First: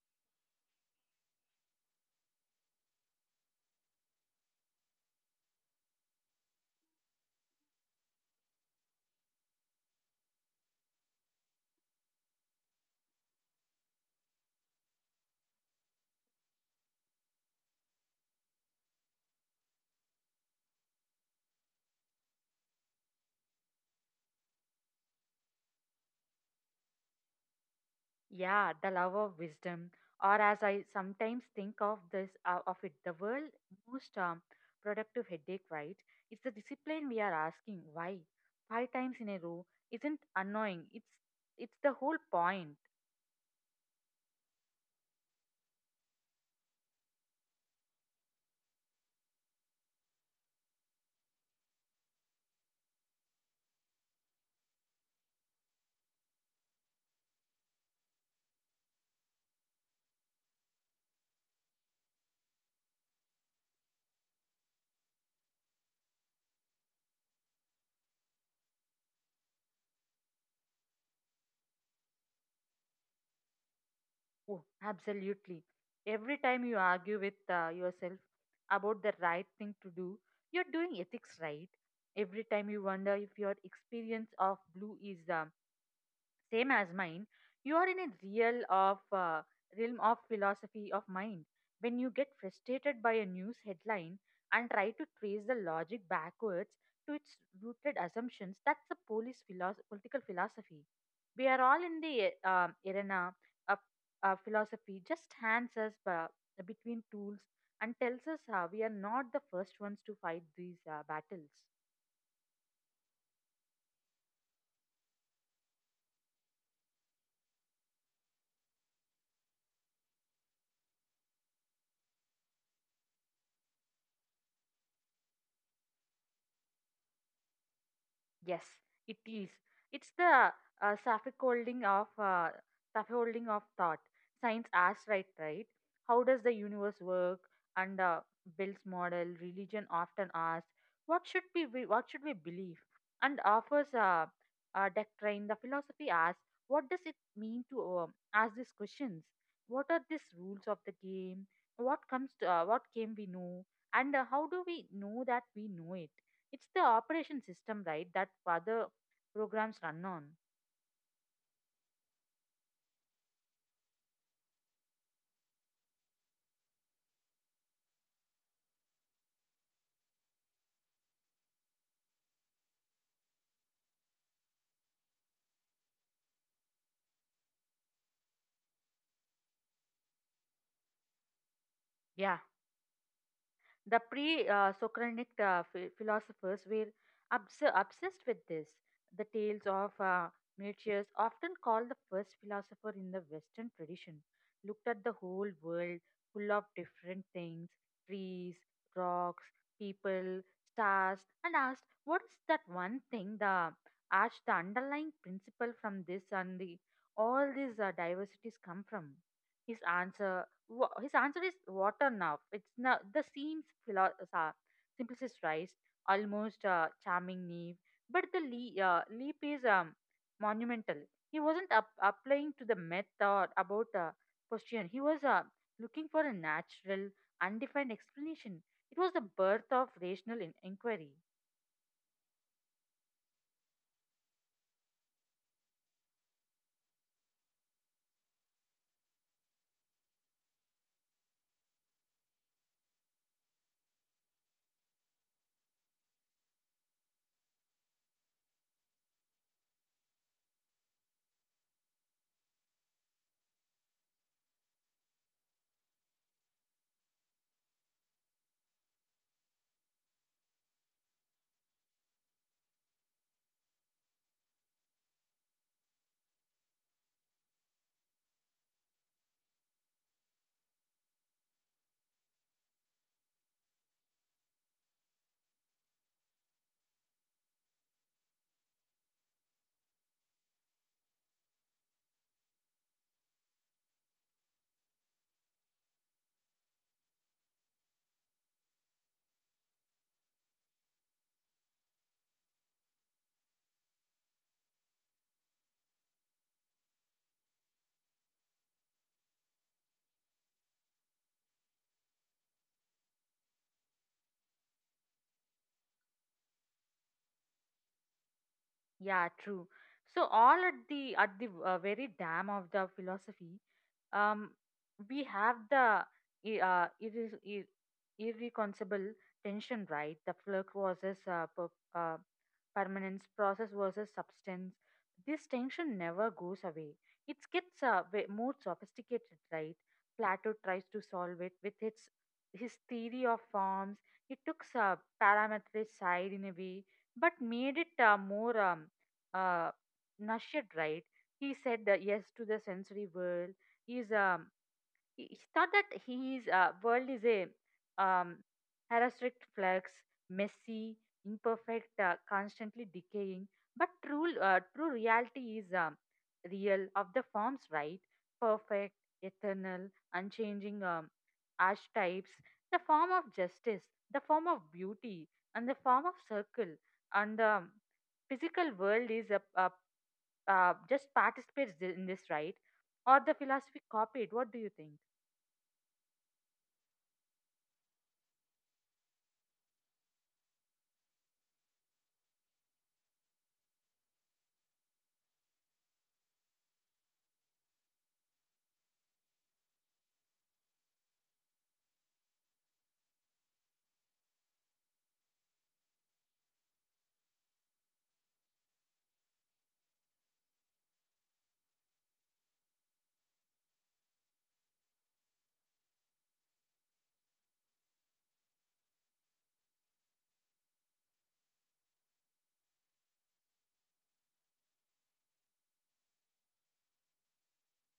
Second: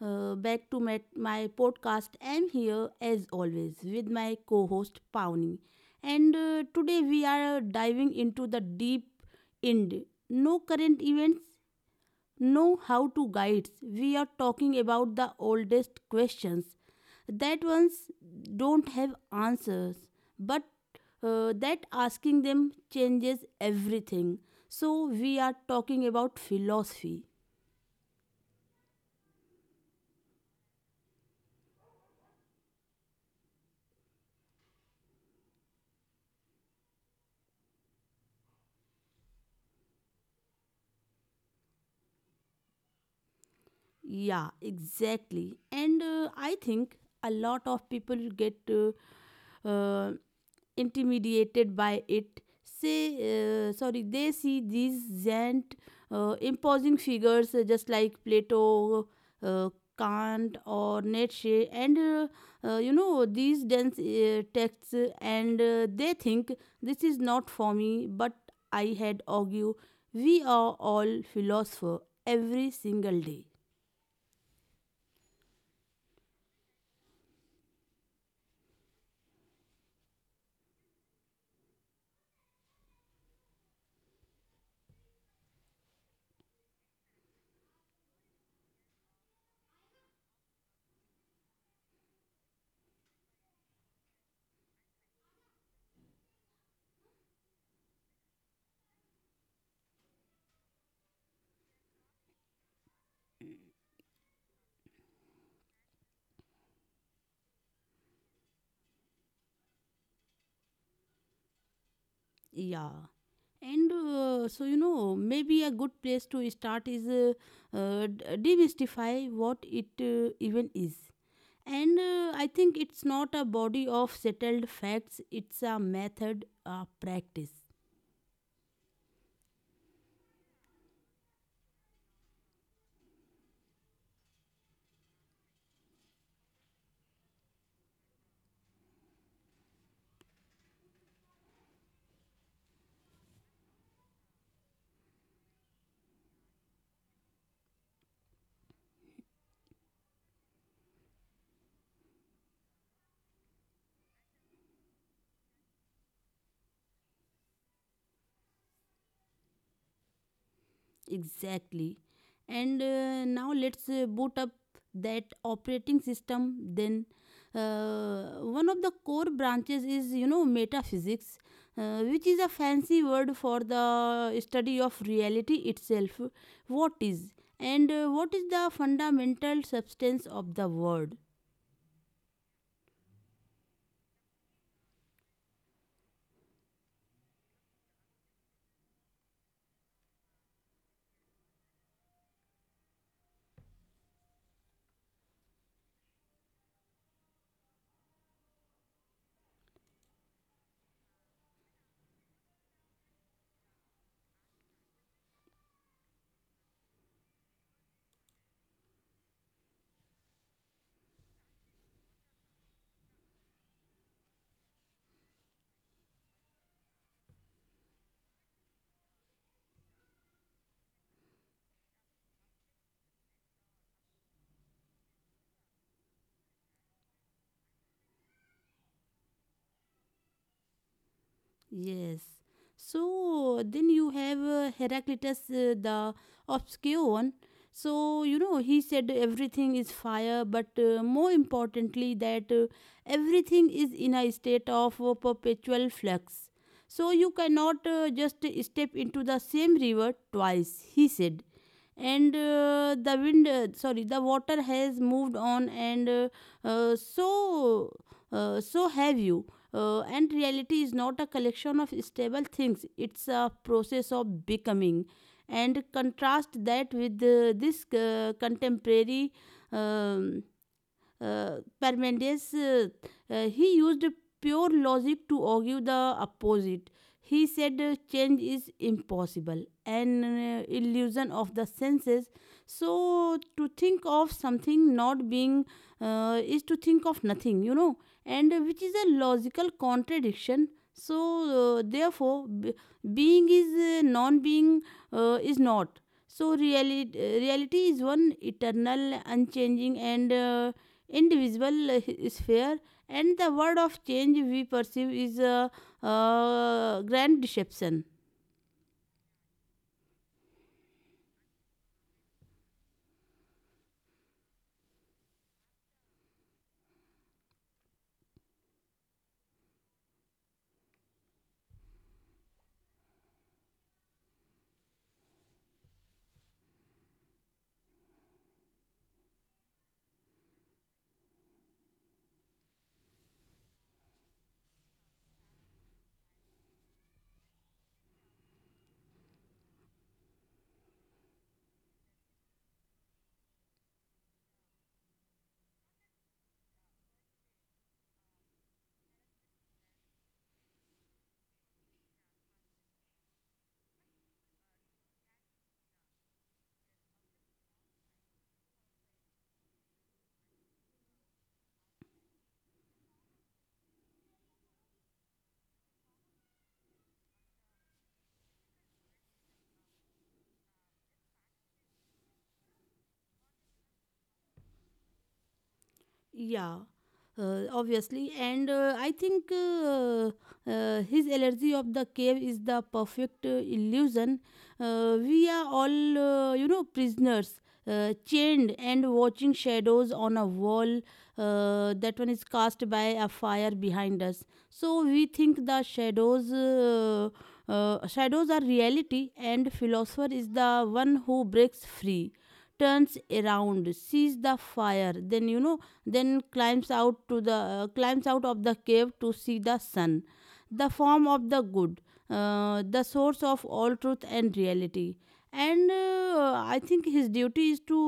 back to my podcast. I'm here as always with my co host Pawnee, and today we are diving into the deep end. No current events, no how to guides. We are talking about the oldest questions that ones don't have answers, but that asking them changes everything. So, we are talking about philosophy. Yeah, the love of wisdom, or as I sometimes think of this of it, the world most productive headache, right? It's the discipline we are asking why five times in a row isn't annoying. It's the whole point. Yeah, exactly. And I think a lot of people get uh, intimidated by it. Say, sorry, they see these giant, imposing figures just like Plato, uh, Kant, or Nietzsche, and you know these dense texts, and they think this is not for me. But I had argue, we are all philosopher every single day. Oh, absolutely. Every time you argue with yourself about the right thing to do, you're doing ethics right. Every time you wonder if your experience of blue is same as mine, you are in a realm of philosophy of mind. When you get frustrated by a news headline and try to trace the logic backwards to its rooted assumptions, that's the political philosophy. We are all in the arena of philosophy. Just hands us between tools and tells us we are not the first ones to fight these battles. Yeah, and so you know, maybe a good place to start is demystify what it even is. And I think it's not a body of settled facts, it's a method, a practice. Yes, it is. It's the uh, scaffolding of uh, scaffolding of thought. Science asks, right? How does the universe work? And Bill's model, religion often asks, what should what should we believe? And offers a doctrine. The philosophy asks, what does it mean to ask these questions? What are these rules of the game? What comes to what game we know? And how do we know that we know it? It's the operation system, right, that other programs run on. Exactly. And now let's boot up that operating system. Then, one of the core branches is, you know, metaphysics, which is a fancy word for the study of reality itself. What is, and what is the fundamental substance of the world? Yeah. The pre Socratic philosophers were obsessed with this. The tales of Minucius, often called the first philosopher in the Western tradition, looked at the whole world full of different things: trees, rocks, people, stars, and asked, "What is that one thing, the arch, the underlying principle from this and the all these diversities come from?" His answer his answer is water now. It's now the simplest rice, almost charming naive, but the leap is monumental. He wasn't applying to the myth or about question. He was looking for a natural, undefined explanation. It was the birth of rational inquiry. Yes. So then you have Heraclitus the Obscure. So you know he said everything is fire, but more importantly that everything is in a state of perpetual flux. So you cannot just step into the same river twice, he said. And the wind, sorry, the water has moved on, and so so have you. And reality is not a collection of stable things; it's a process of becoming. And contrast that with this contemporary. um Parmenides he used pure logic to argue the opposite. He said change is impossible, an illusion of the senses. So to think of something not being is to think of nothing, you know, and which is a logical contradiction. So therefore, being is non-being is not. So reality is one eternal, unchanging, and individual sphere, and the word of change we perceive is a grand deception. Yeah, true. So all at the very dam of the philosophy, um, we have the i- uh, irre ir- irreconcilable tension, right? The flux versus uh, permanence, process versus substance. This tension never goes away. It gets way more sophisticated, right? Plato tries to solve it with its his theory of forms. It took a parametric side in a way, but made it more uh, Nasheed, right? He said yes to the sensory world. He's it's not that his world is a um, heuristic flux, messy, imperfect, constantly decaying. But true reality is real of the forms, right? Perfect, eternal, unchanging archetypes, the form of justice, the form of beauty, and the form of circle. And the physical world is just participates in this, right? Or the philosophy copied. What do you think? Yeah, obviously, and I think his allergy of the cave is the perfect illusion. We are all, you know, prisoners, chained and watching shadows on a wall. That one is cast by a fire behind us. So we think the shadows. Shadows are reality, and philosopher is the one who breaks free, turns around, sees the fire, then you know, then climbs out to the climbs out of the cave to see the sun, the form of the good, the source of all truth and reality, and I think his duty is to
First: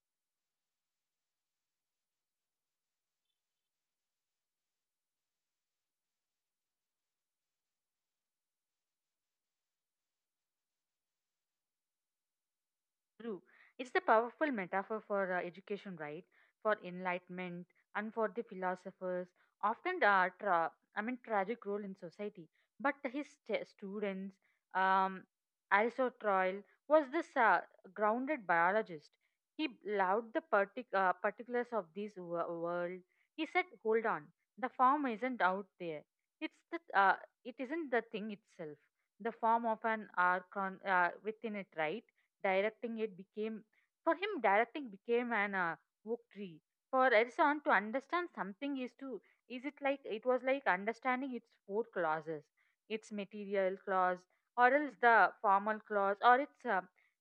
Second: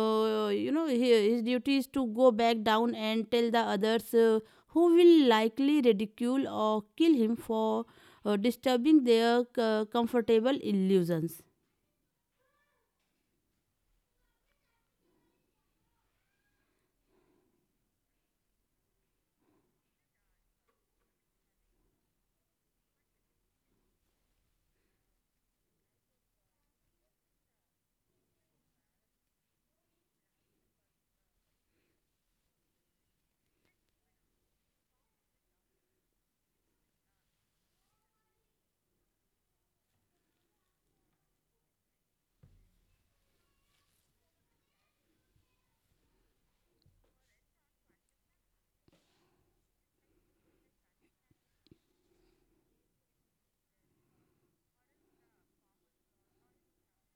you know, his duty is to go back down and tell the others who will likely ridicule or kill him for disturbing their comfortable illusions. True. It's the powerful metaphor for education, right? For enlightenment and for the philosophers, often tragic role in society. But his students, um, Aristotle was this grounded biologist. He loved the particulars of this world. He said, "Hold on, the form isn't out there. It's the it isn't the thing itself. The form of an archon within it, right?" Directing it became for him, directing became an oak tree. For Edison to understand something is to is it like it was like understanding its four clauses: its material clause, or else the formal clause, or its uh,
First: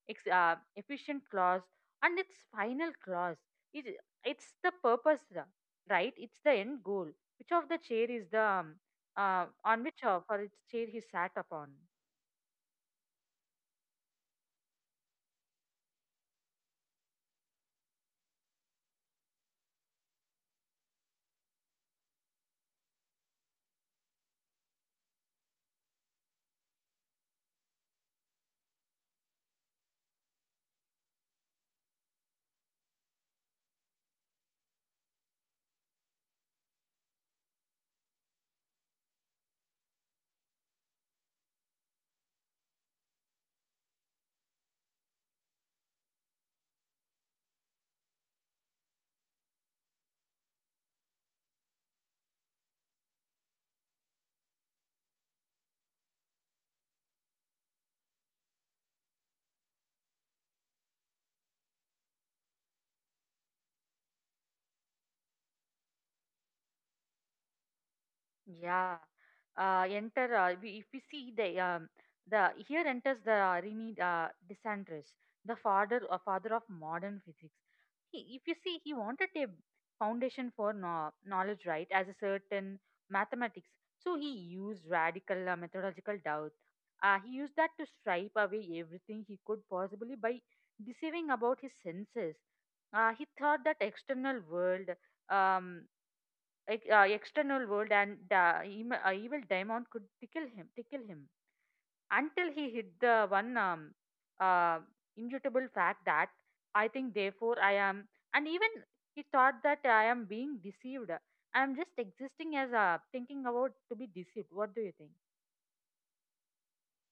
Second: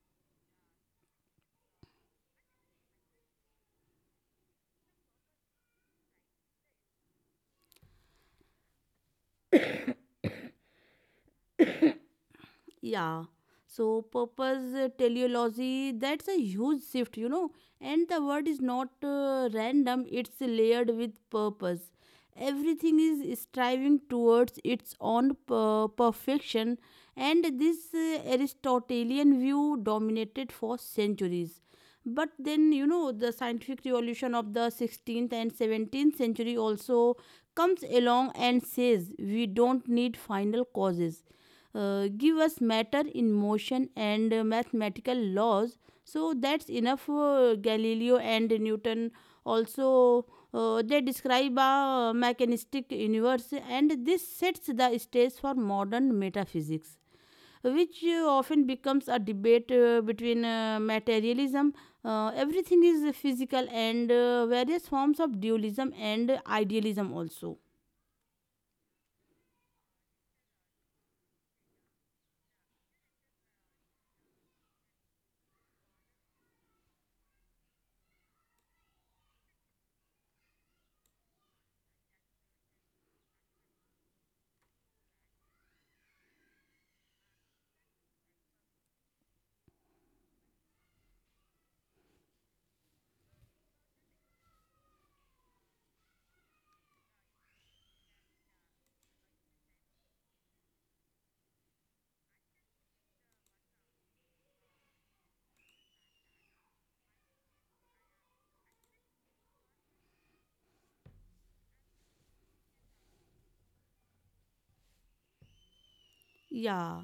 ex, uh, efficient clause, and its final clause. It, it's the purpose right, it's the end goal which of the chair is the on which for its chair he sat upon. Yeah. So purpose, teleology, that's a huge shift, you know. And the word is not random, it's layered with purpose. Everything is striving towards its own perfection, and this Aristotelian view dominated for centuries. But then, you know, the scientific revolution of the 16th and 17th century also comes along and says we don't need final causes. Give us matter in motion and mathematical laws. So that's enough. Galileo and Newton also, they describe a mechanistic universe, and this sets the stage for modern metaphysics, which often becomes a debate between materialism. Everything is physical, and various forms of dualism and idealism also. Yeah. Enter, we, if we see the Here enters the Rene Desandres, the father of modern physics. He, if you see, he wanted a foundation for no, knowledge, right, as a certain mathematics. So he used radical methodological doubt. He used that to stripe away everything he could possibly by deceiving about his senses. He thought that external world um, external world and evil demon could tickle him until he hit the one uh, immutable fact that I think therefore I am. And even he thought that I am being deceived, I am just existing as a thinking about to be deceived. What do you think? Yeah.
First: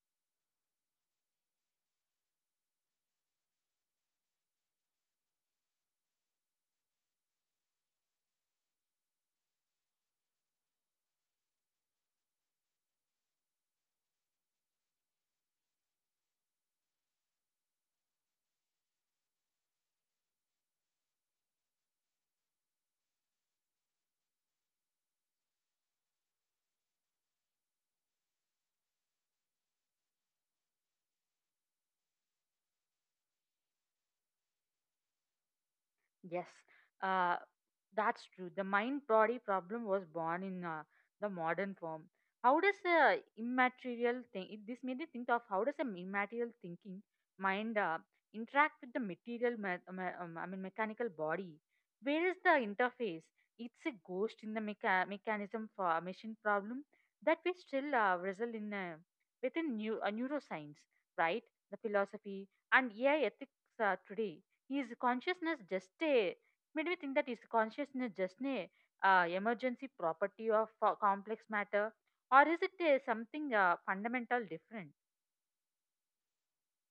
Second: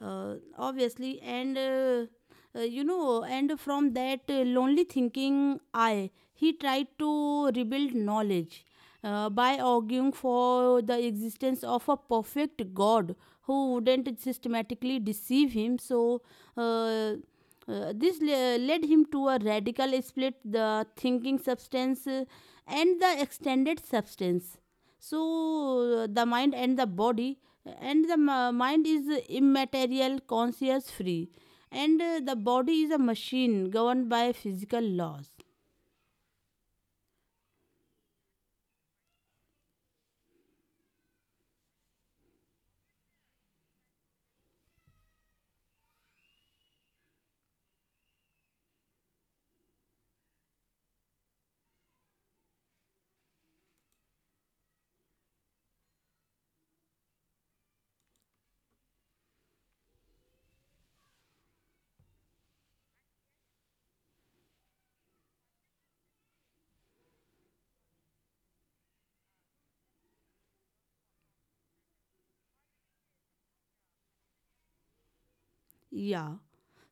Obviously, and you know, and from that lonely thinking I, he tried to rebuild knowledge by arguing for the existence of a perfect god who wouldn't systematically deceive him. So uh, this led him to a radical split, the thinking substance and the extended substance, so the mind and the body, and the mind is immaterial, conscious, free, and the body is a machine governed by physical laws. Yes, uh, that's true. The mind body problem was born in the modern form. How does a immaterial thing? It, this made me think of how does an immaterial thinking mind interact with the material? Mechanical body. Where is the interface? It's a ghost in the mechanism for a machine problem that we still wrestle in within new neuroscience, right? The philosophy and AI ethics today is consciousness just a emergency property of complex matter, or is it something fundamental different? Yeah.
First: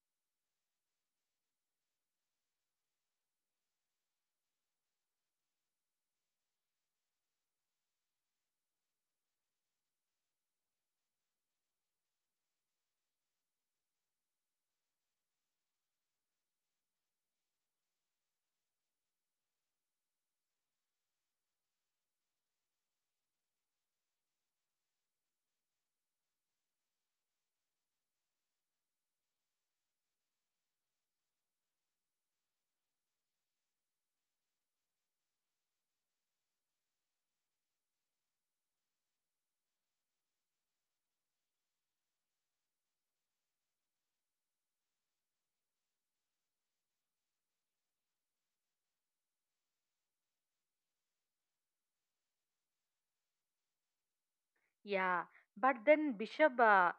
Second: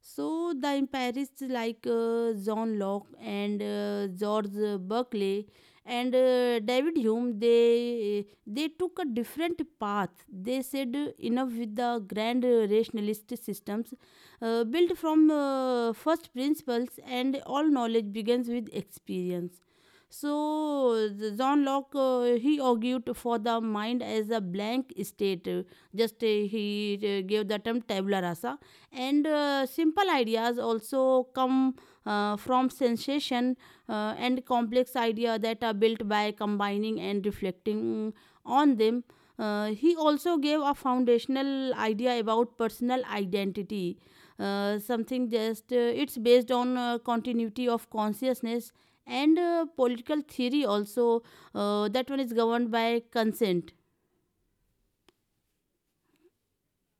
So, the empirists like John Locke and George Berkeley and David Hume, they took a different path. They said enough with the grand rationalist systems built from first principles, and all knowledge begins with experience. So the John Locke, he argued for the mind as a blank state. Just he gave the term tabula rasa, and simple ideas also come from sensation, and complex idea that are built by combining and reflecting on them. He also gave a foundational idea about personal identity, something just it's based on continuity of consciousness and political theory also. That one is governed by consent. Yeah, but then Bishop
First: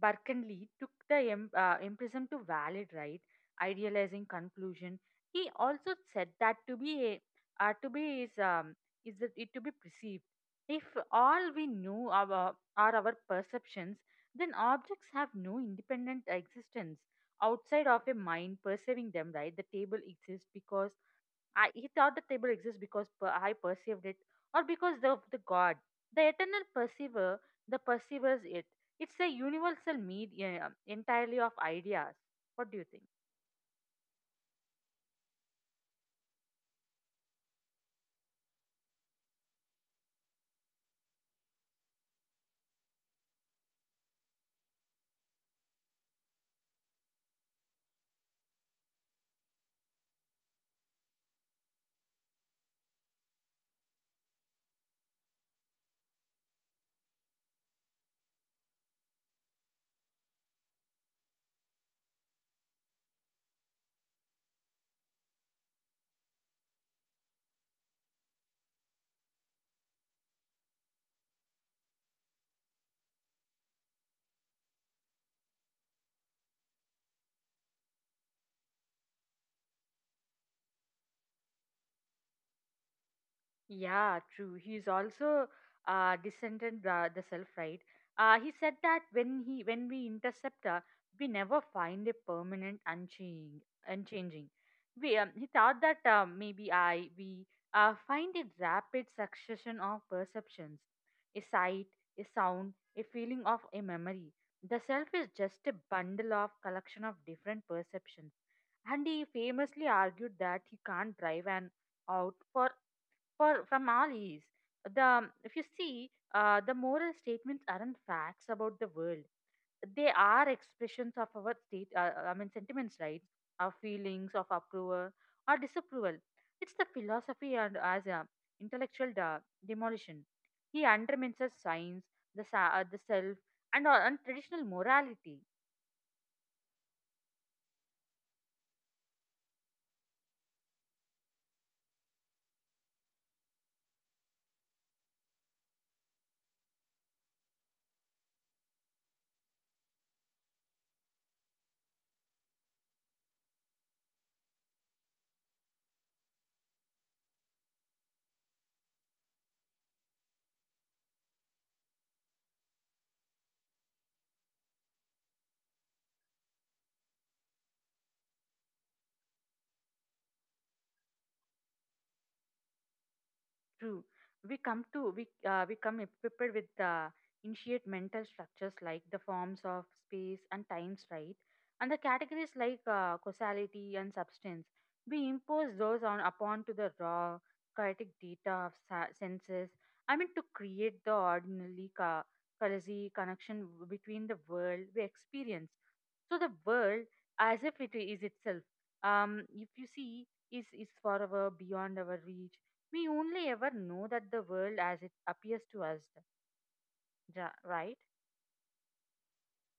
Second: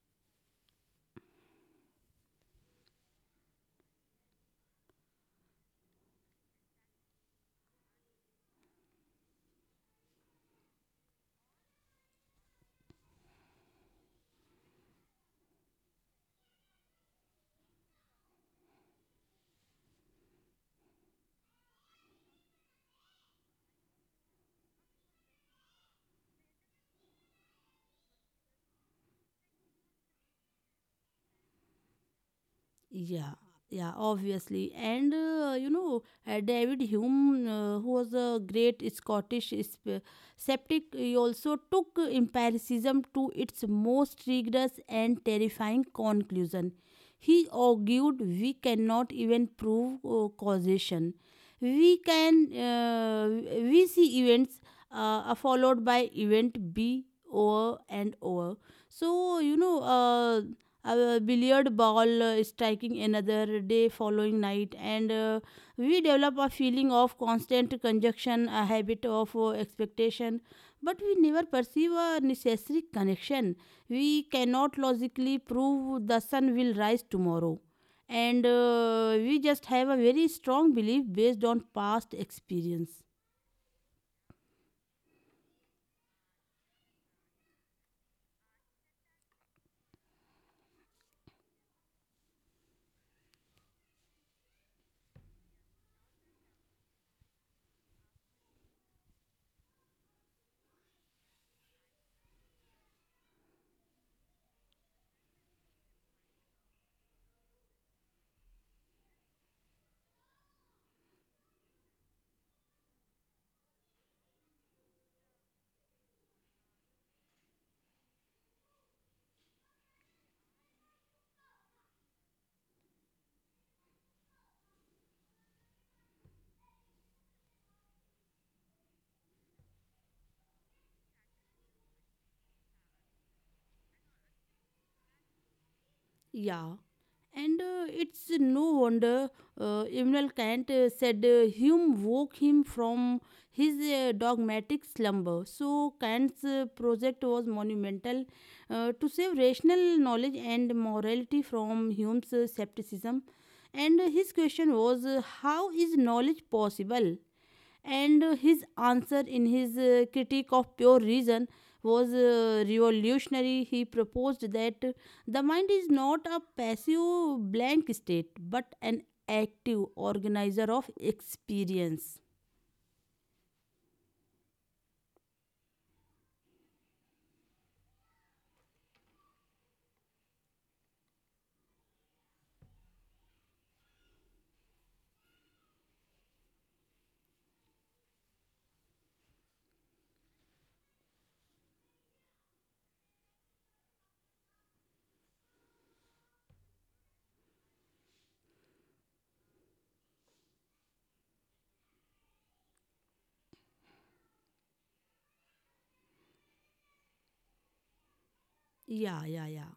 Berkeley took the emprisoned to valid right, idealizing conclusion. He also said that to be is that it to be perceived. If all we know are our perceptions, then objects have no independent existence outside of a mind perceiving them. Right, the table exists because I perceived it, or because the God, the eternal perceiver, the perceives it. It's a universal media entirely of ideas. What do you think? Yeah, yeah, obviously. And you know, David Hume, who was a great Scottish sceptic, he also took empiricism to its most rigorous and terrifying conclusion. He argued we cannot even prove causation. We can we see events are followed by event B over and over. So, you know, a billiard ball striking another, day following night, and we develop a feeling of constant conjunction, a habit of expectation, but we never perceive a necessary connection. We cannot logically prove the sun will rise tomorrow, and we just have a very strong belief based on past experience. Yeah, true. He's also descended the self, right? He said that when we intercept her, we never find a permanent unchanging. He thought that maybe I we find a rapid succession of perceptions, a sight, a sound, a feeling of a memory. The self is just a bundle of collection of different perceptions. And he famously argued that he can't drive an out for from Famalis. The if you see, the moral statements aren't facts about the world. They are expressions of our state. I mean sentiments, right? Our feelings of approval or disapproval. It's the philosophy and as a intellectual demolition. He undermines the science, the the self, and traditional morality. Yeah, and it's no wonder Immanuel Kant said Hume woke him from his dogmatic slumber. So Kant's project was monumental, to save rational knowledge and morality from Hume's skepticism. And his question was, how is knowledge possible? And his answer in his critique of pure reason was revolutionary. He proposed that the mind is not a passive blank state but an active organizer of experience. True. We come equipped with the initiate mental structures like the forms of space and times, right? And the categories like causality and substance. We impose those on upon to the raw chaotic data of senses. I mean, to create the ordinary causality connection between the world we experience. So the world, as if it is itself. If you see, is forever beyond our reach. We only ever know that the world as it appears to us, right? Yeah, yeah, yeah.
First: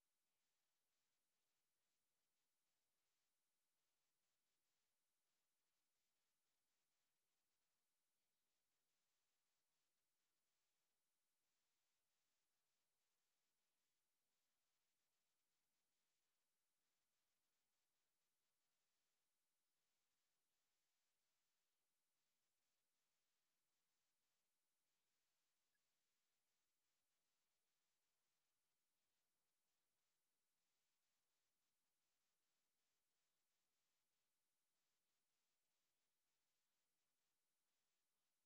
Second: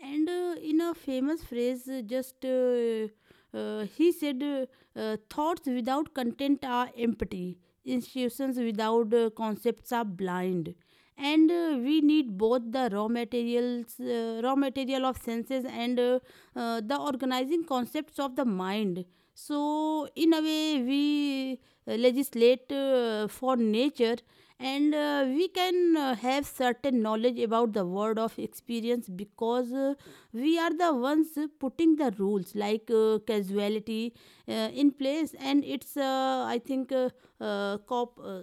And in a famous phrase, just he said, thoughts without content are empty, institutions without concepts are blind. And we need both the raw materials, raw material of senses, and the organizing concepts of the mind. So, in a way, we legislate for nature, and we can have certain knowledge about the world of experience because we are the ones putting the rules like casuality in place, and it's I think uh, Cop- uh,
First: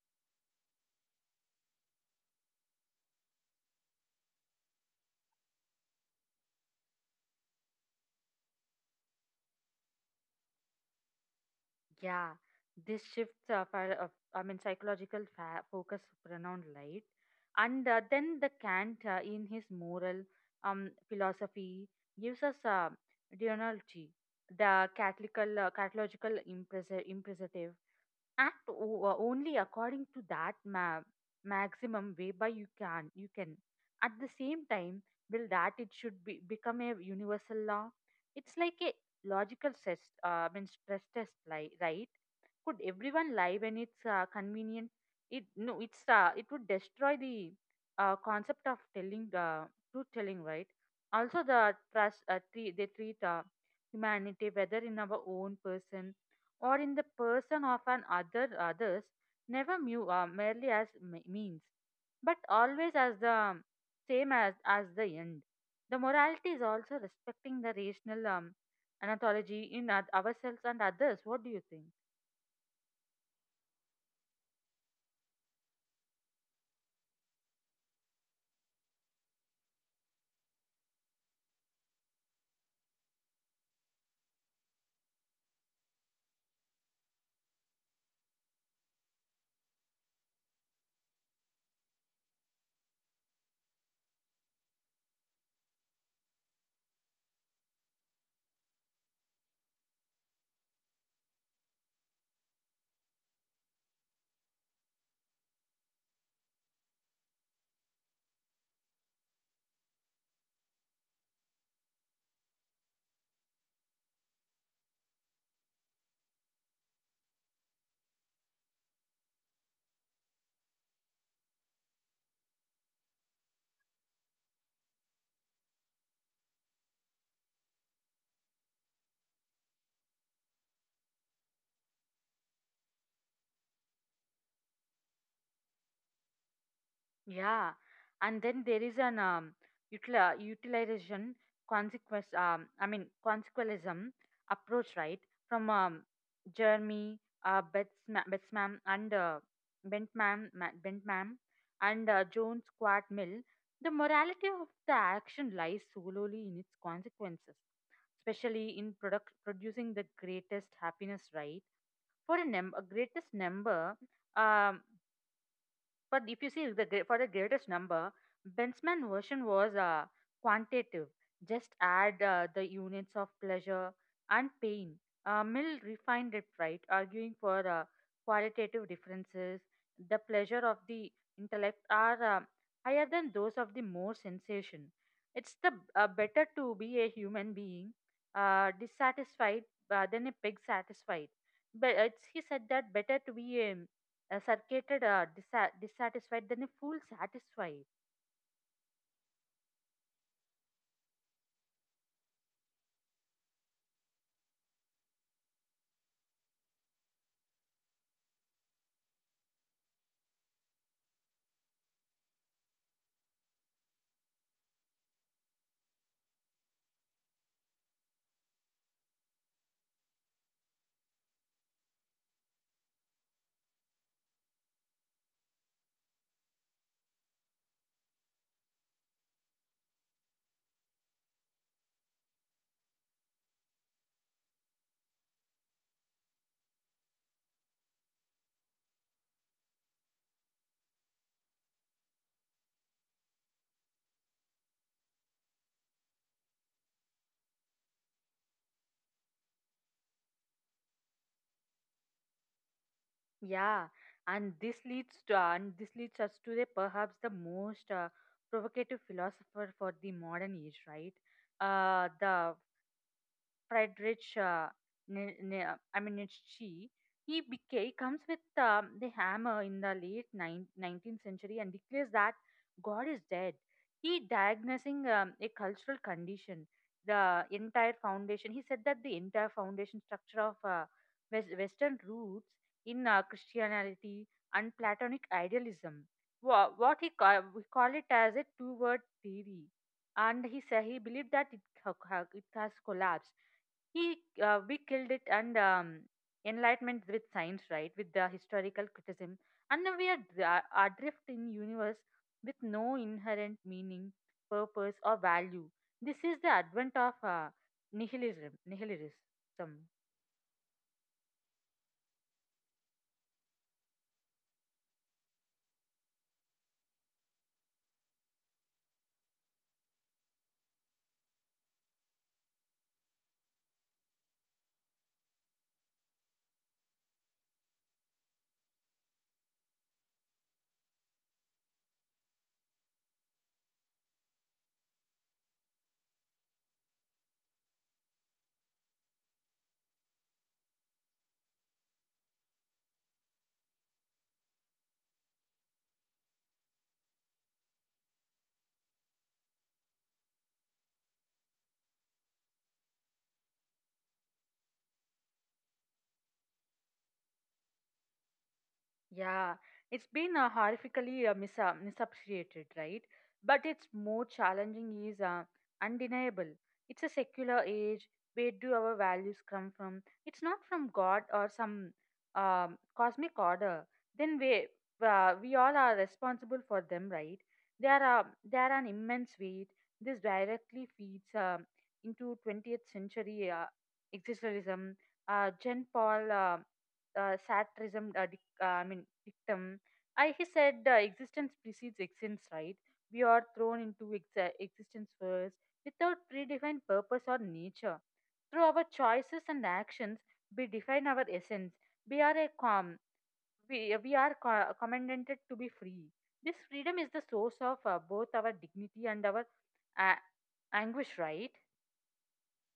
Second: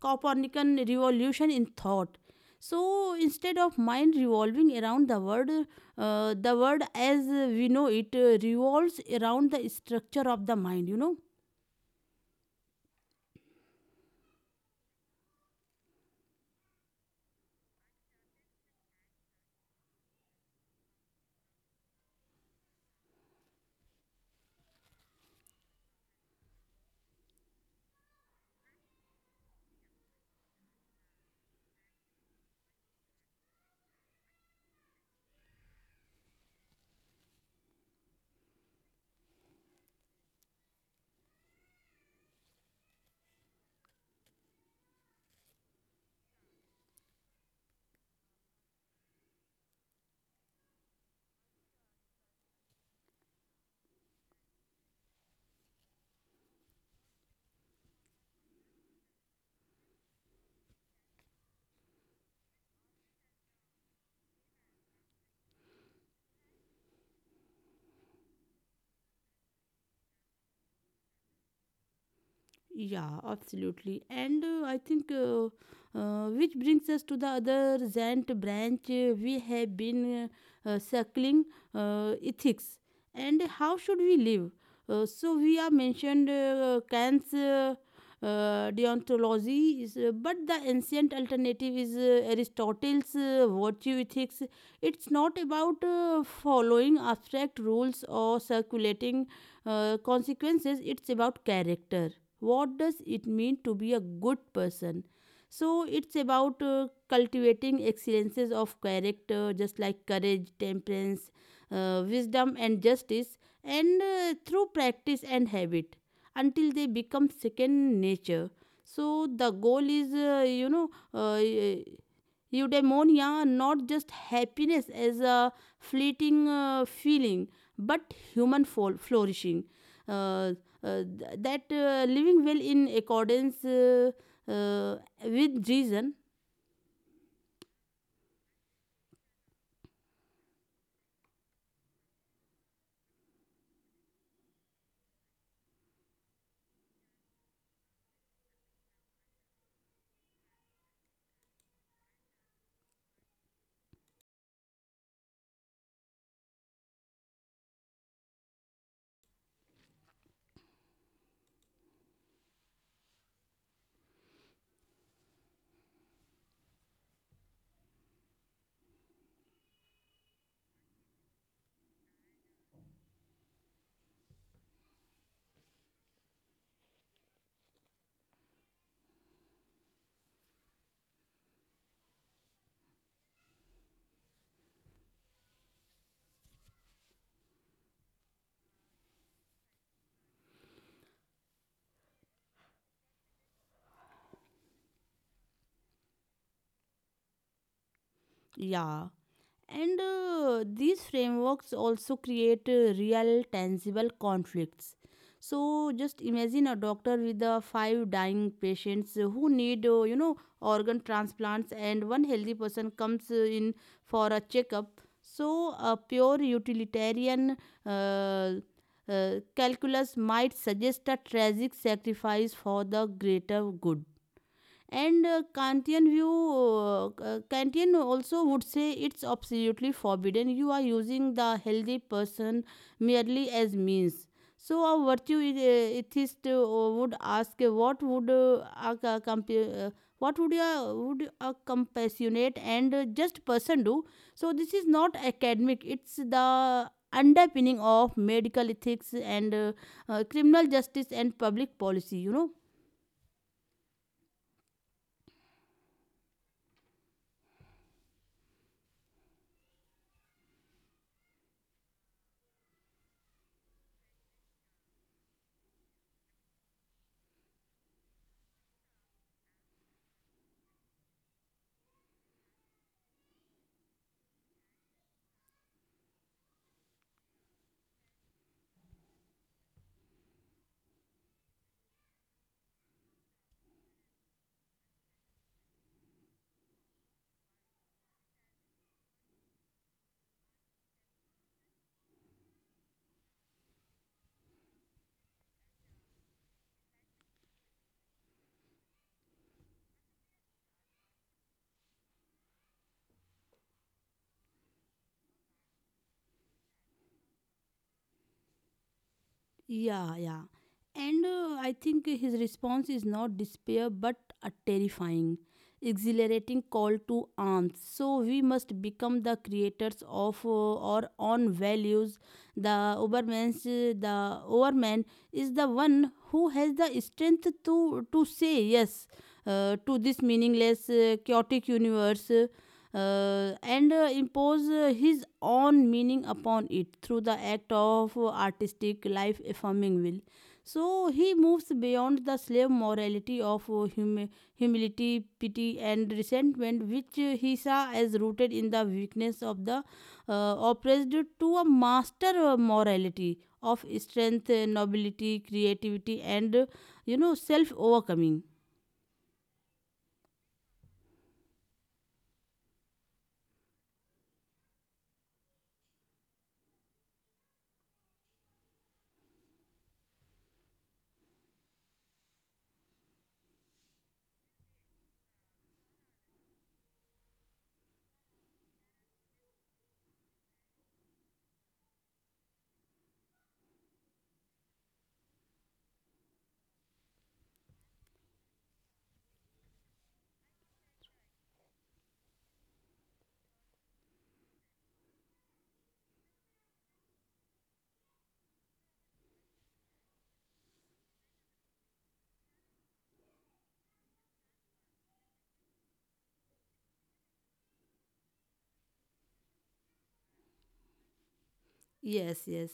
copernican revolution in thought. So instead of mind revolving around the word, the word as we know it revolves around the structure of the mind, you know. Yeah, this shifts of our, of, I mean, psychological focus around light, and then the Kant in his moral philosophy gives us deontology, the catechological imperative. Act only according to that maximum way by you can at the same time will that it should be become a universal law. It's like a logical stress mean stress test, like right. Could everyone lie when it's convenient? It no, it's it would destroy the concept of telling truth telling, right? Also the trust tre- they treat humanity, whether in our own person or in the person of an other others, never merely as means, but always as the same as the end. The morality is also respecting the rational anthology in ourselves and others. What do you think? Yeah, absolutely. And I think, which brings us to the other Zant branch we have been circling, ethics, and how should we live. So, we are mentioned Kant's. Deontology is, but the ancient alternative is aristotle's virtue ethics. It's not about following abstract rules or circulating consequences, it's about character. What does it mean to be a good person? So it's about cultivating excellences of character, just like courage, temperance, wisdom, and justice, and through practice and habit, until they become second nature. So the goal is, you know, eudaimonia, not just happiness as a fleeting feeling, but human flourishing. Uh, that living well in accordance uh, with reason, Yeah, and then there is an utilization consequentialism approach, right? From Jeremy Betsman and Bentman and Jones Squat Mill. The morality of the action lies solely in its consequences, especially in product producing the greatest happiness, right? For a, num- a greatest number, um, but if you see the gre- for the greatest number, Bentzman version was quantitative. Just add the units of pleasure and pain. Mill refined it, right, arguing for qualitative differences. The pleasure of the intellect are higher than those of the more sensation. It's the better to be a human being dissatisfied than a pig satisfied. But he said that better to be a circuited dissatisfied than a fool satisfied. yeah. And these frameworks also create real, tangible conflicts. So just imagine a doctor with 5 dying patients who need, you know, organ transplants, and one healthy person comes in for a checkup. So a pure utilitarian uh, calculus might suggest a tragic sacrifice for the greater good, and Kantian view, Kantian also would say it's absolutely forbidden. You are using the healthy person merely as means. So a virtue is- atheist would ask, a, ca- compa- uh, what would a compassionate and just person do? So this is not academic. It's the underpinning of medical ethics and criminal justice and public policy, you know. Yeah, and this leads to and this leads us to the perhaps the most provocative philosopher for the modern age, right? The Friedrich, Nietzsche, he comes with the hammer in the late 19th century and declares that God is dead. He diagnosing a cultural condition, the entire foundation. He said that the entire foundation structure of Western roots in Christianity and Platonic idealism. We call it as a two-word theory, and he said he believed that it has collapsed. He We killed it, and enlightenment with science, right? With the historical criticism, and now we are adrift in universe with no inherent meaning, purpose, or value. This is the advent of nihilism. Nihilism. Yeah, yeah. And I think his response is not despair but a terrifying, exhilarating call to arms. So we must become the creators of our own values. The Oberman's, the Overman is the one who has the strength to say yes to this meaningless, chaotic universe, and impose his own meaning upon it through the act of artistic life affirming will. So he moves beyond the slave morality of humility, pity, and resentment, which he saw as rooted in the weakness of the oppressed, to a master morality of strength, nobility, creativity, and self overcoming. Yeah, it's been horrifically misappreciated, right? But it's more challenging is undeniable. It's a secular age. Where do our values come from? It's not from God or some cosmic order. Then we all are responsible for them, right? They are uh, they are an immense weight. This directly feeds into 20th century existentialism. Jean Paul uh, satirism dictum. He said, "existence precedes essence," right? We are thrown into existence first without predefined purpose or nature. Through our choices and actions, we define our essence. We are a com- we are commanded to be free. This freedom is the source of both our dignity and our a- anguish, right? Yes, yes.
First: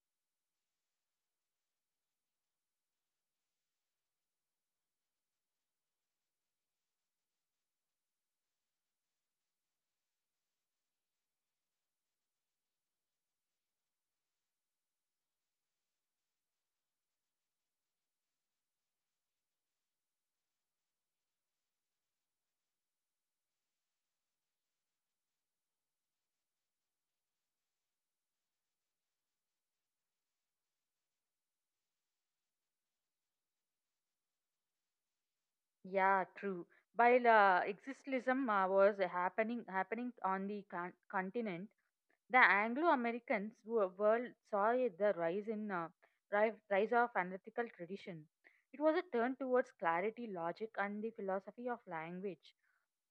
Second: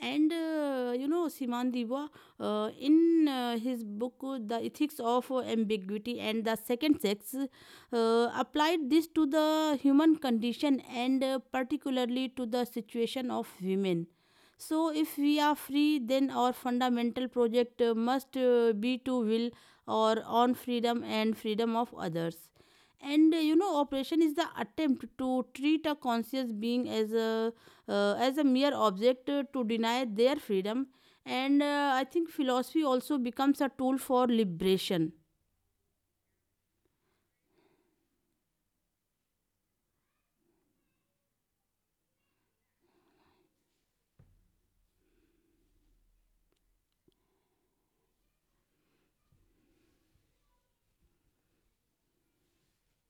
And Siman Diwa, in his book, The Ethics of Ambiguity and the Second Sex, applied this to the human condition and particularly to the situation of women. So, if we are free, then our fundamental project must be to will or on freedom and freedom of others. And operation is the attempt to treat a conscious being as a mere object to deny their freedom. And I think philosophy also becomes a tool for liberation. Yeah, true. While existentialism was happening on the continent, the Anglo-Americans world saw it the rise in rise of analytical tradition. It was a turn towards clarity, logic, and the philosophy of language.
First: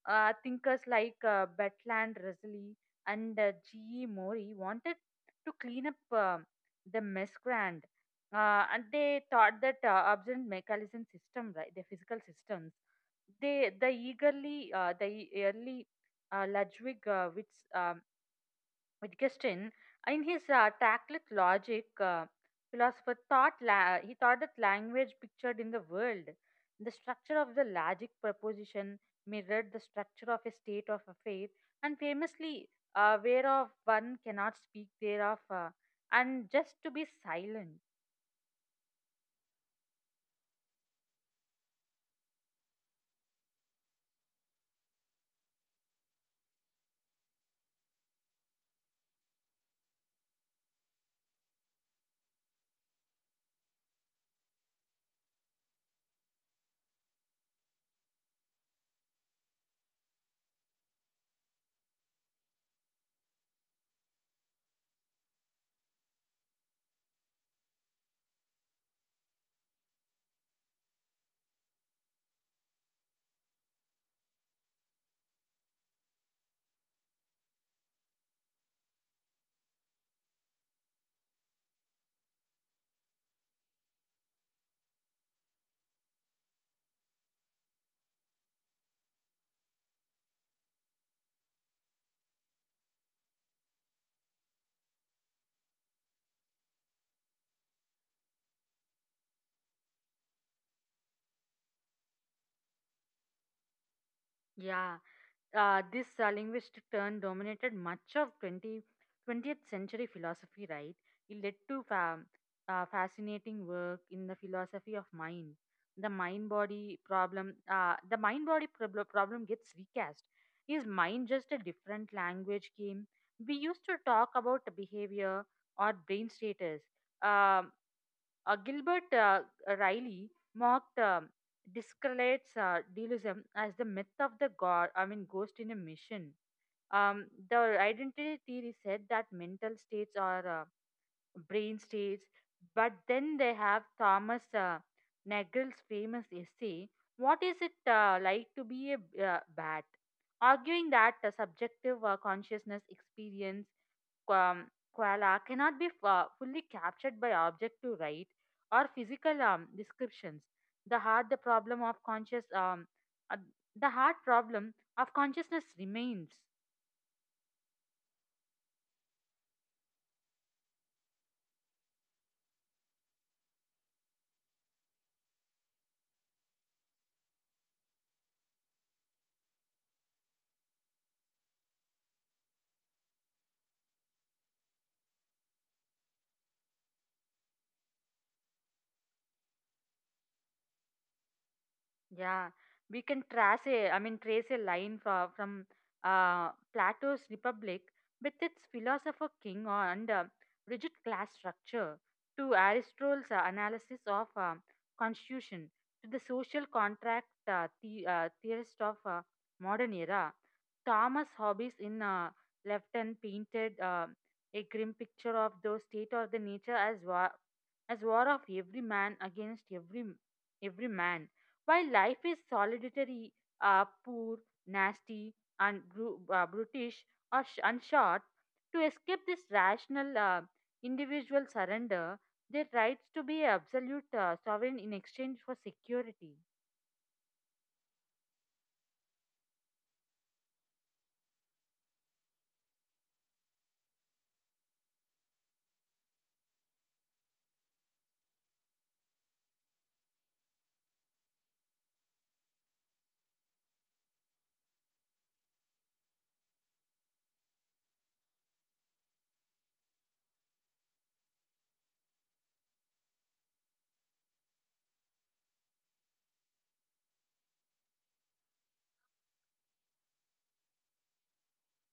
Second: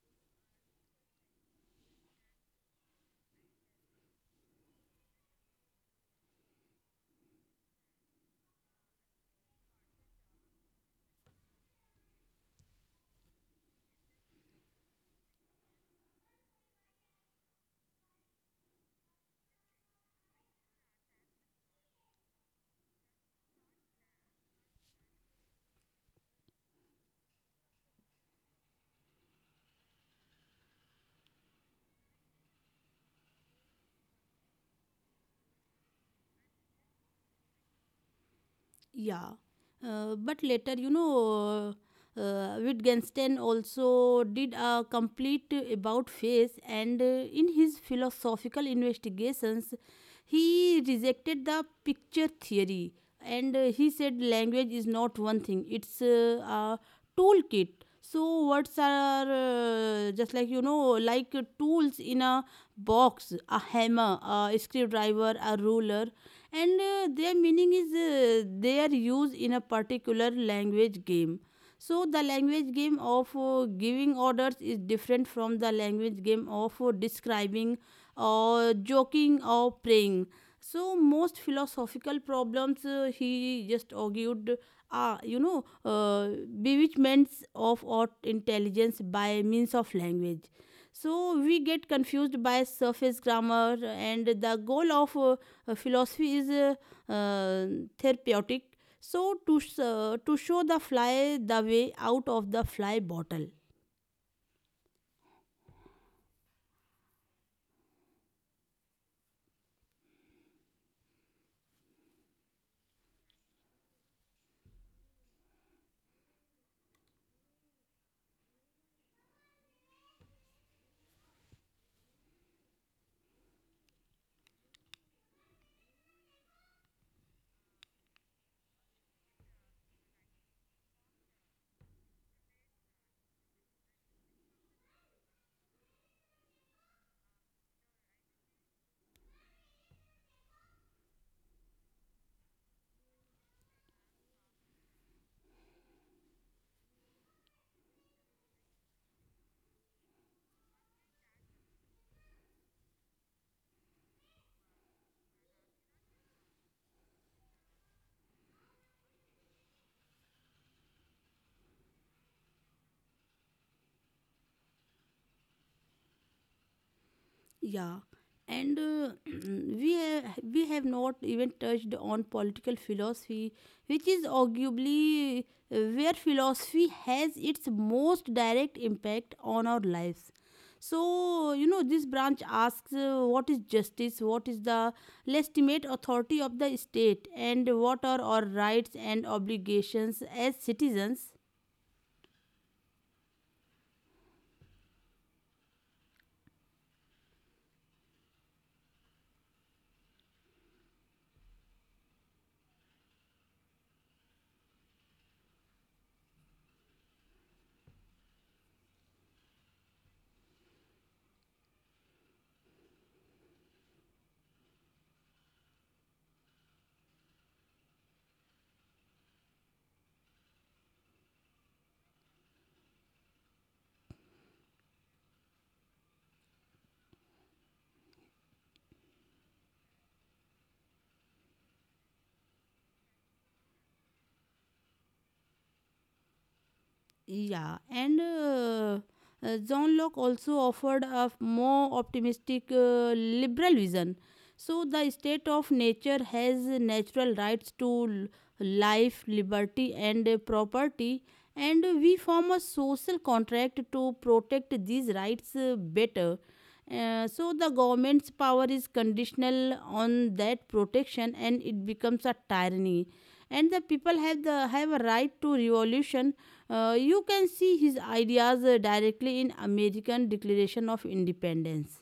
Thinkers like Bertrand Russell and G. E. Mori wanted to clean up the mescrand, and they thought that observant mechanism system, right, the physical systems, they the early Ludwig Wittgenstein, in his tactless logic, he thought that language pictured in the world, the structure of the logic proposition mirrored the structure of a state of affairs, and famously, whereof one cannot speak thereof, and just to be silent. Yeah. But later, Wittgenstein also did a complete about face, and in his philosophical investigations, he rejected the picture theory and he said language is not one thing, it's a toolkit. So, words are just like like tools in a box, a hammer, a screwdriver, a ruler, and their meaning is their use in a particular language game. So the language game of giving orders is different from the language game of describing or joking or praying. So most philosophical problems he just argued are bewitchments of art intelligence by means of language. So we get confused by surface grammar, and the goal of philosophy is uh, therapeutic, so to show the fly the way out of the fly bottle. Yeah. This linguistic turn dominated much of 20 20th century philosophy, right? It led to fascinating work in the philosophy of mind. The mind body problem gets recast. Is mind just a different language game? We used to talk about behavior or brain status. Um Gilbert Riley mocked Discrellate's dualism as the myth of the ghost in a mission. The identity theory said that mental states are brain states, but then they have Thomas Nagel's famous essay, what is it like to be a bat, arguing that the subjective consciousness experience um, koala cannot be fully captured by objective, right, or physical descriptions. The heart, the problem of conscious, um, uh, the heart problem of consciousness remains. Yeah, and we have not even touched on political philosophy, which is arguably where philosophy has its most direct impact on our lives. So you know, this branch asks what is justice, what is the legitimate authority of the state, and what are our rights and obligations as citizens. Yeah, we can trace a line from, Plato's Republic with its philosopher king and rigid class structure to Aristotle's analysis of constitution, to the social contract theorist of modern era. Thomas Hobbes in Lefton painted a grim picture of the state of the nature as war of every man against every man, while life is solitary, poor, nasty, and brutish and short. To escape this, rational individual surrender their rights to be absolute sovereign in exchange for security. Yeah, and John Locke also offered a more optimistic liberal vision. So, the state of nature has natural rights to life, liberty, and property, and we form a social contract to protect these rights better. So, the government's power is conditional on that protection, and it becomes a tyranny, and the people have a right to revolution. You can see his ideas directly in american declaration of independence.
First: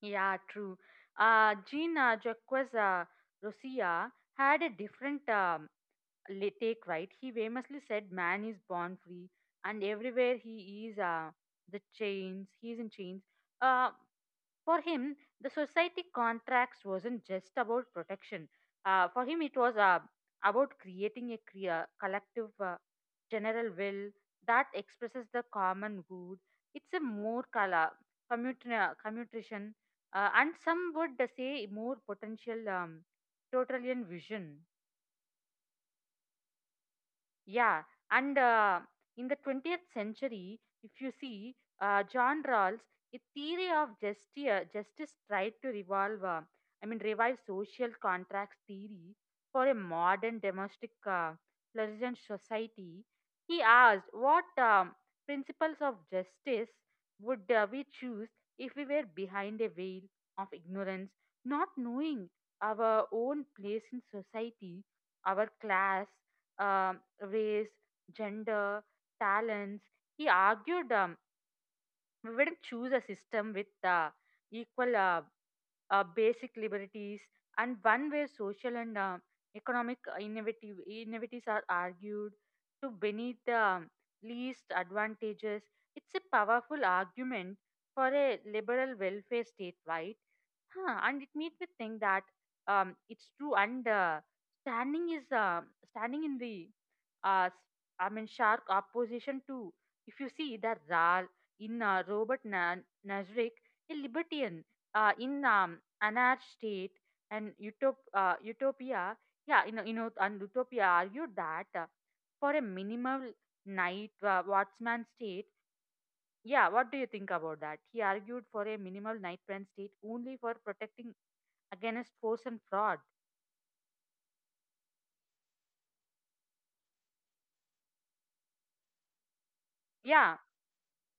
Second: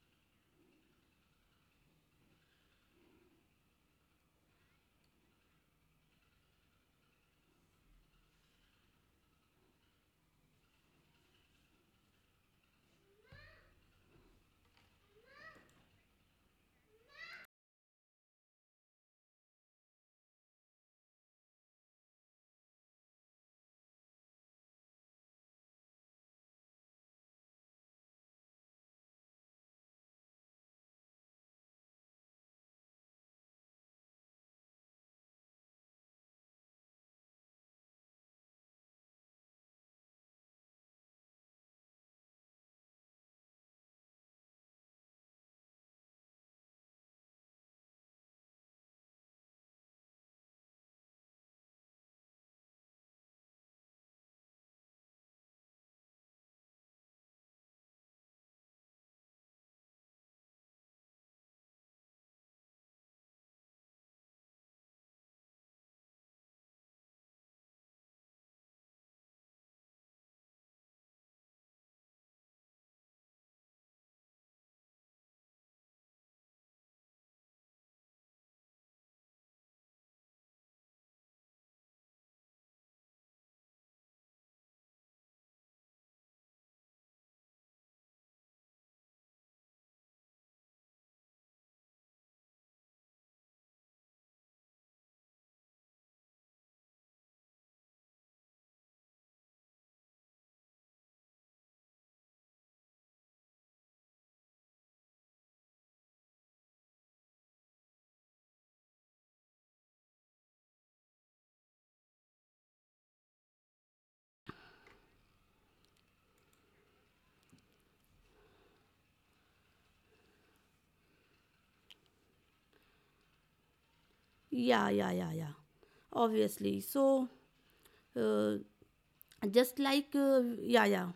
Yeah, true. Gina Jacquesa Rousseau had a different take, right? He famously said, "Man is born free, and everywhere he is, he is in chains." Uh, For him, the society contracts wasn't just about protection. For him, it was about creating a collective general will that expresses the common good. It's a more color, commutation, and some would say more potential totalitarian vision. Yeah, and in the 20th century, if you see John Rawls, a theory of justice, justice tried to revive social contracts theory for a modern domestic pleasant society. He asked what principles of justice would we choose if we were behind a veil of ignorance, not knowing our own place in society, our class, um race, gender, talents. He argued we wouldn't choose a system with equal basic liberties, and one where social and economic innovatives are argued to beneath the least advantages. It's a powerful argument for a liberal welfare state, right? Huh, and it made me think that it's true. And standing is uh, standing in the uh, s- sharp opposition to. If you see the Zal in Nazarick, a libertarian in anarch state and utopia, yeah, and utopia argued that for a minimal night watchman state. Yeah, what do you think about that? He argued for a minimal nightman state only for protecting against force and fraud. Yeah, yeah, yeah, yeah, obviously, so uh, just like Yeah, yeah, yeah,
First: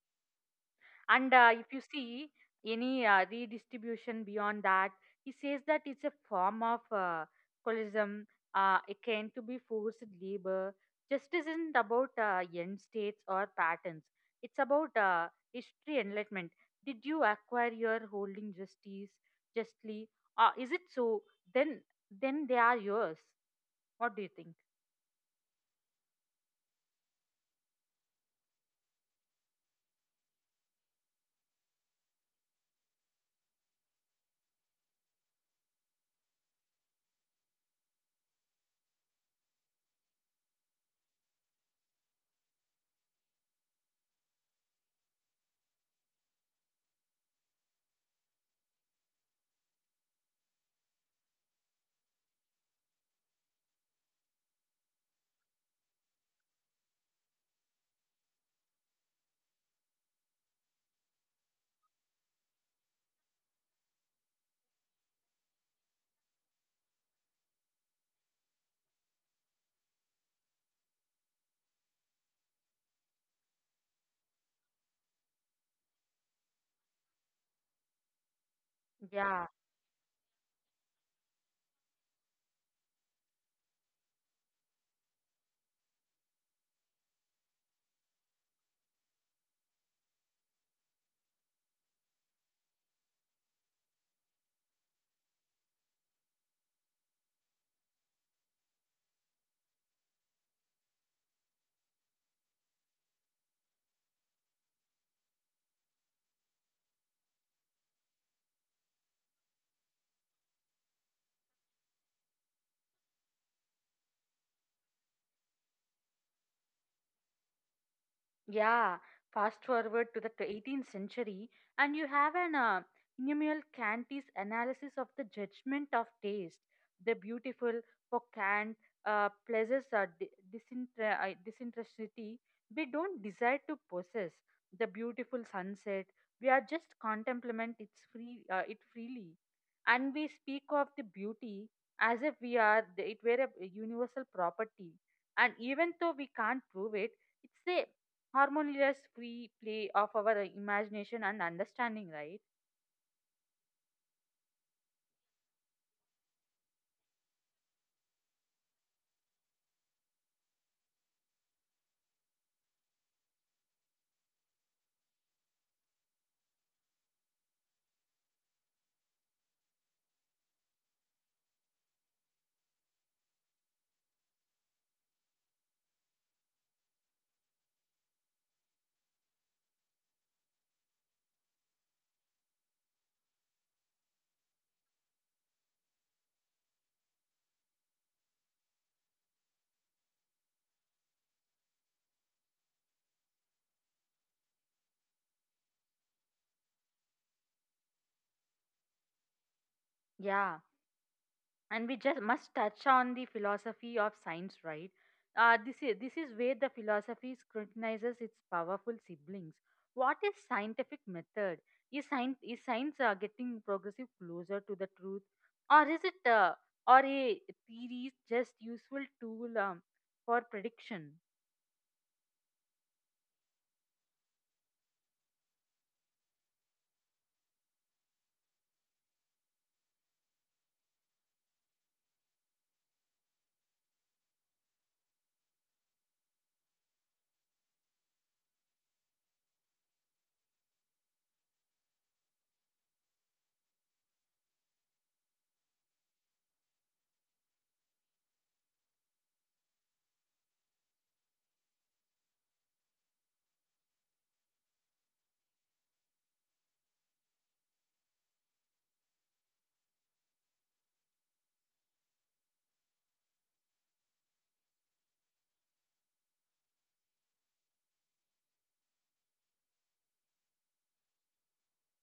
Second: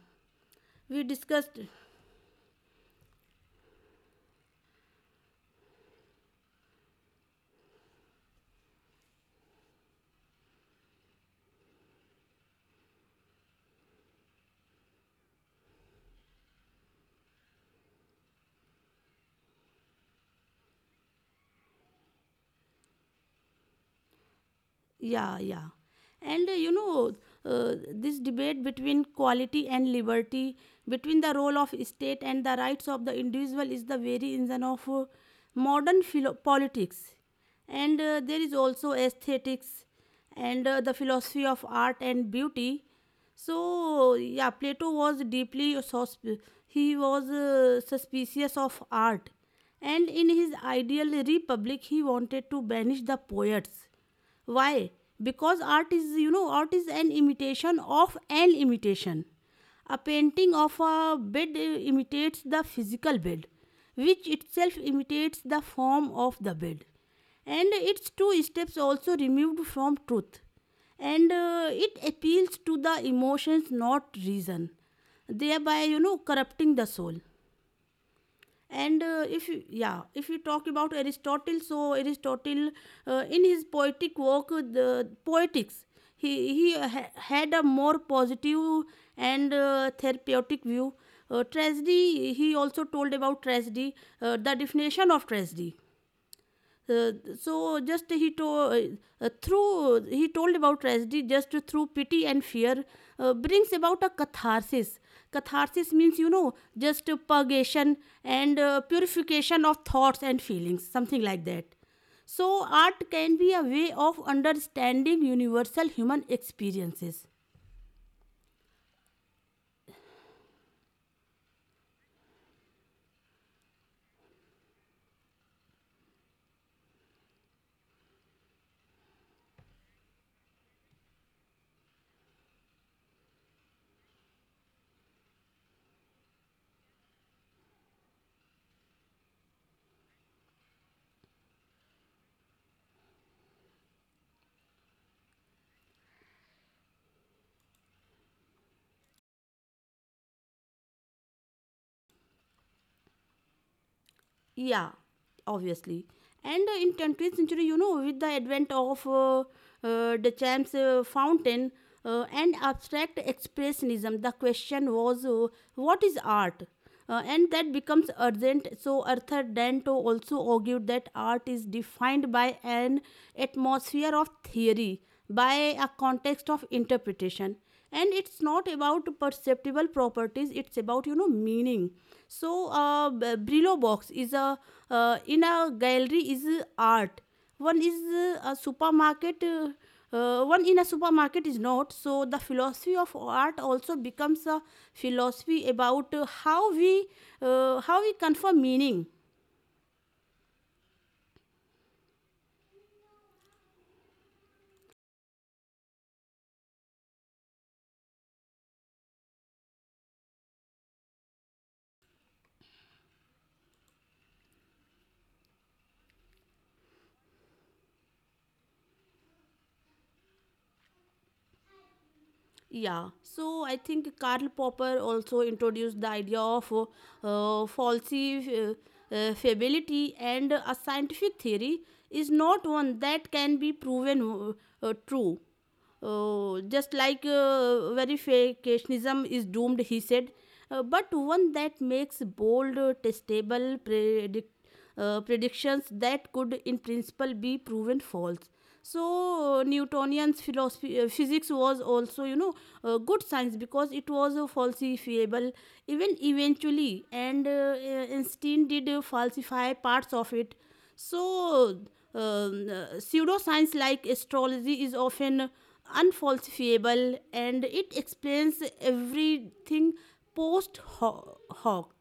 we and discussed. if you see any redistribution beyond that, he says that it's a form of colonialism, akin to be forced labor. Justice isn't about end states or patterns. It's about history enlightenment. Did you acquire your holding justice justly? Is it so? Then, then they are yours. What do you think? Yeah, yeah. And this debate between quality and liberty, between the role of state and the rights of the individual, is the very engine of politics. And there is also aesthetics and the philosophy of art and beauty. So, yeah, Plato was he was suspicious of art, and in his ideal republic, he wanted to banish the poets. Why? Because art is you know art is an imitation of an imitation, a painting of a bed imitates the physical bed, which itself imitates the form of the bed, and its two steps also removed from truth, and it appeals to the emotions not reason, thereby you know corrupting the soul. And Yeah. if you, yeah, if you talk about aristotle, so aristotle in his poetic work the poetics, he had a more positive and therapeutic view. Tragedy, he also told about tragedy, the definition of tragedy, uh, so just he told through he told about tragedy just through pity and fear brings about a catharsis. Catharsis means you know just purgation and purification of thoughts and feelings, something like that. So art can be a way of understanding universal human experiences. Yeah, fast forward to the 18th century, and you have an Immanuel Kant's analysis of the judgment of taste. The beautiful, for Kant, pleasures are disinterestedly. We don't desire to possess the beautiful sunset. We are just contemplate its free it freely, and we speak of the beauty as if we are it were a universal property. And even though we can't prove it, it's a harmonious, we play off our imagination and understanding, right? Yeah, obviously. And in 20th century, you know, with the advent of Duchamp's fountain and abstract expressionism, the question was, what is art? And that becomes urgent. So Arthur Danto also argued that art is defined by an atmosphere of theory, by a context of interpretation, and it's not about perceptible properties, it's about you know meaning. So brillo box is a in a gallery is a art, one is a supermarket, one in a supermarket is not. So the philosophy of art also becomes a philosophy about how we confer meaning. Yeah, and we just must touch on the philosophy of science, right? This is where the philosophy scrutinizes its powerful siblings. What is scientific method? Is science getting progressive closer to the truth, or is it or a theory just useful tool for prediction? Yeah, so I think Karl Popper also introduced the idea of falsi- uh, falsifiability, and a scientific theory is not one that can be proven true. Just like verificationism is doomed, he said, but one that makes bold, predictions that could in principle be proven false. So newtonian's philosophy physics was also you know good science because it was falsifiable, even eventually, and einstein did falsify parts of it. So um, pseudoscience like astrology is often unfalsifiable, and it explains everything post hoc.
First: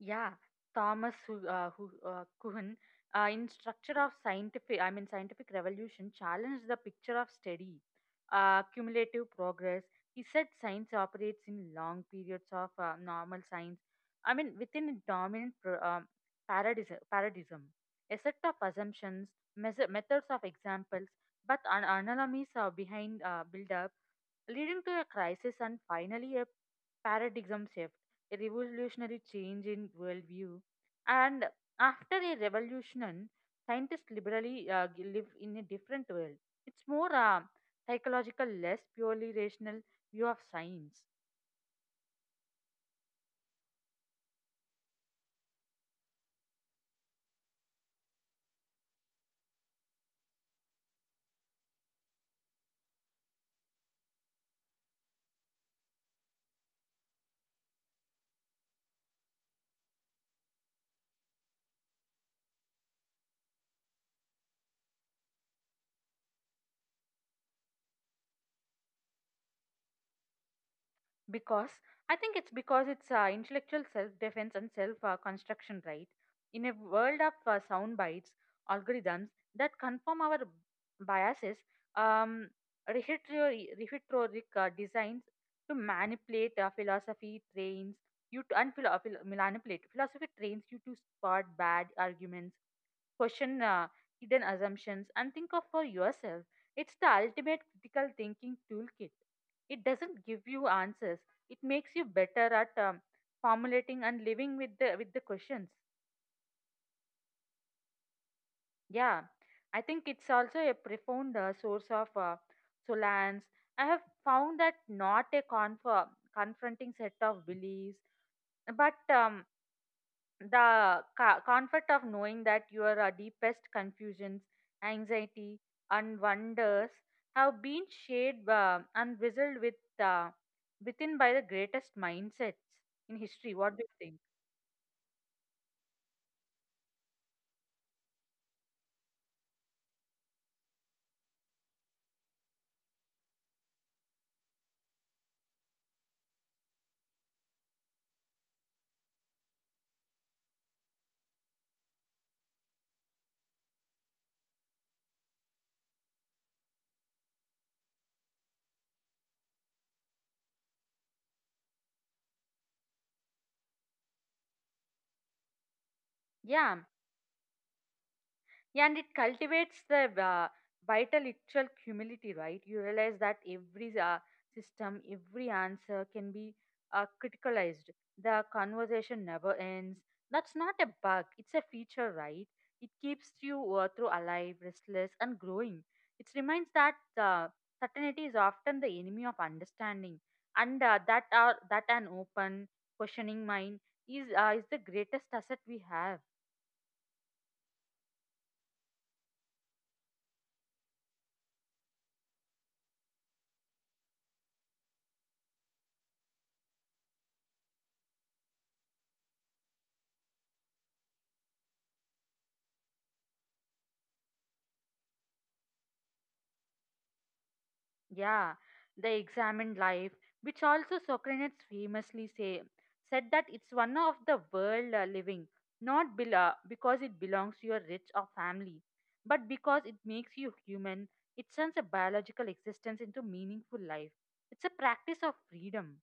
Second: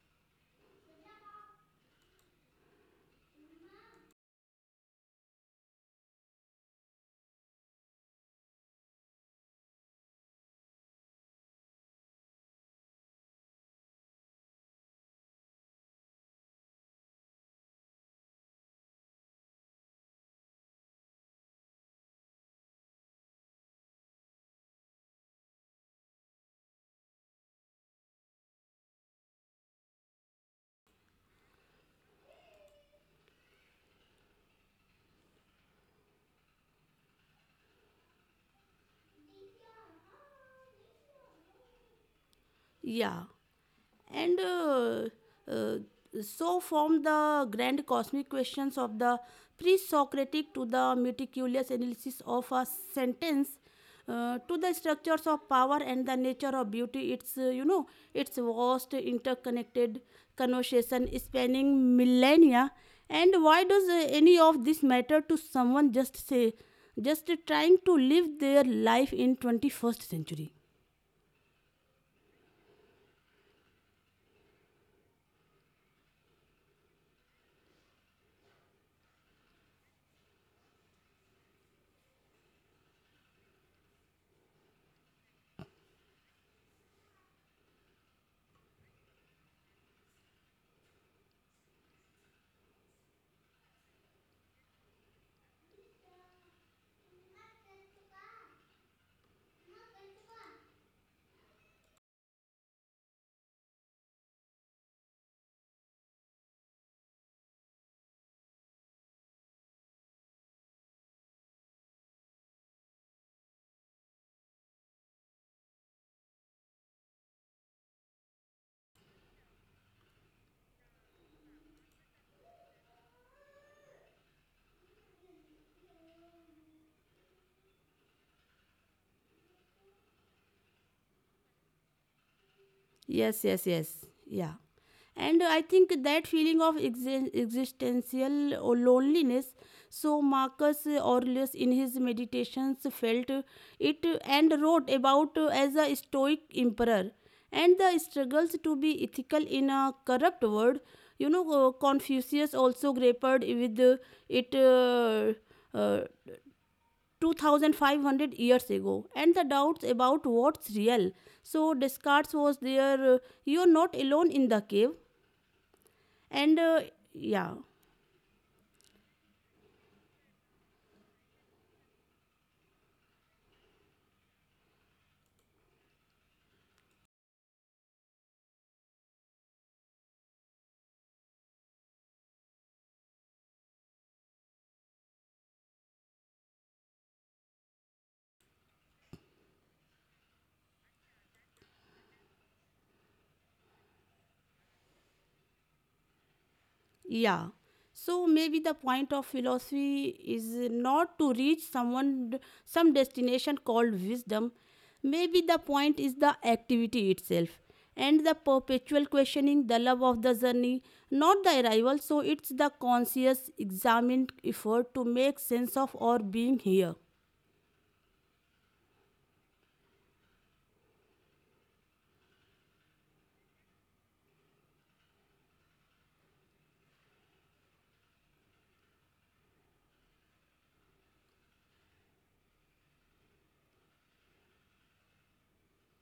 Yeah, Thomas Kuhn, in Structure of Scientific, I mean Scientific Revolution, challenged the picture of steady, cumulative progress. He said science operates in long periods of normal science. I mean, within a dominant paradigm, paradigm, a set of assumptions, methods of examples, but anomalies are behind build, leading to a crisis, and finally a paradigm shift, a revolutionary change in worldview. And after a revolution, scientists liberally live in a different world. It's more psychological, less purely rational view of science. Yeah, and uh, so from the grand cosmic questions of the pre-socratic to the meticulous analysis of a sentence to the structures of power and the nature of beauty, it's its vast interconnected conversation spanning millennia. And why does any of this matter to someone just trying to live their life in 21st century? Because I think it's intellectual self-defense and self-construction, right? In a world of sound bites, algorithms that confirm our biases, um, rhetoric rhetoric, designs to manipulate. Philosophy trains you to and philo- phil- manipulate philosophy trains you to spot bad arguments, question hidden assumptions, and think of for yourself. It's the ultimate critical thinking toolkit. It doesn't give you answers. It makes you better at formulating and living with the questions. Yeah, I think it's also a profound source of solace. I have found that not a confronting set of beliefs, but the comfort of knowing that your deepest confusions, anxiety, and wonders have been shared and wrestled with uh, within by the greatest mindsets in Yes, history. yes, What do yes. you think? Yeah. And I think that feeling of existential or loneliness, so Marcus Aurelius in his meditations felt it and wrote about as a Stoic emperor and the struggles to be ethical in a corrupt world. You know, Confucius also grappled with it uh, 2,500 years ago, and the doubts about what's real, so descartes was there. You're not alone in the cave, and Yeah. Yeah, Yeah, and it cultivates the vital intellectual humility, right? You realize that every system, every answer can be criticalized. The conversation never ends. That's not a bug, it's a feature, right? It keeps you through alive, restless, and growing. It reminds that certainty is often the enemy of understanding, and that an open, questioning mind is the greatest asset we have. yeah. So maybe the point of philosophy is not to reach someone, some destination called wisdom. Maybe the point is the activity itself and the perpetual questioning, the love of the journey, not the arrival. So it's the conscious examined effort to make sense of our being here. Yeah, they examined life, which also Socrates famously said that it's one of the world living, not because it belongs to your rich or family, but because it makes you human. It turns a biological existence into meaningful life. It's a practice of freedom.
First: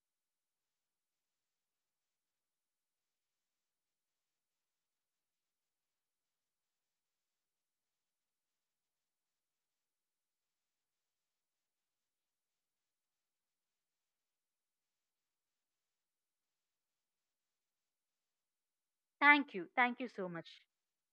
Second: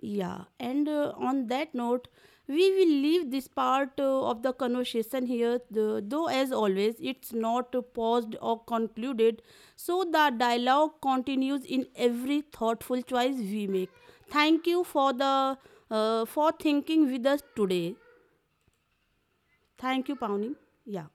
Yeah, and on that note, we will leave this part of the conversation here, though, as always, it's not paused or concluded. So the dialogue continues in every thoughtful choice we make. Thank you for the for thinking with us today. Thank you. Thank Thank you you, so Pawnee. much. Yeah.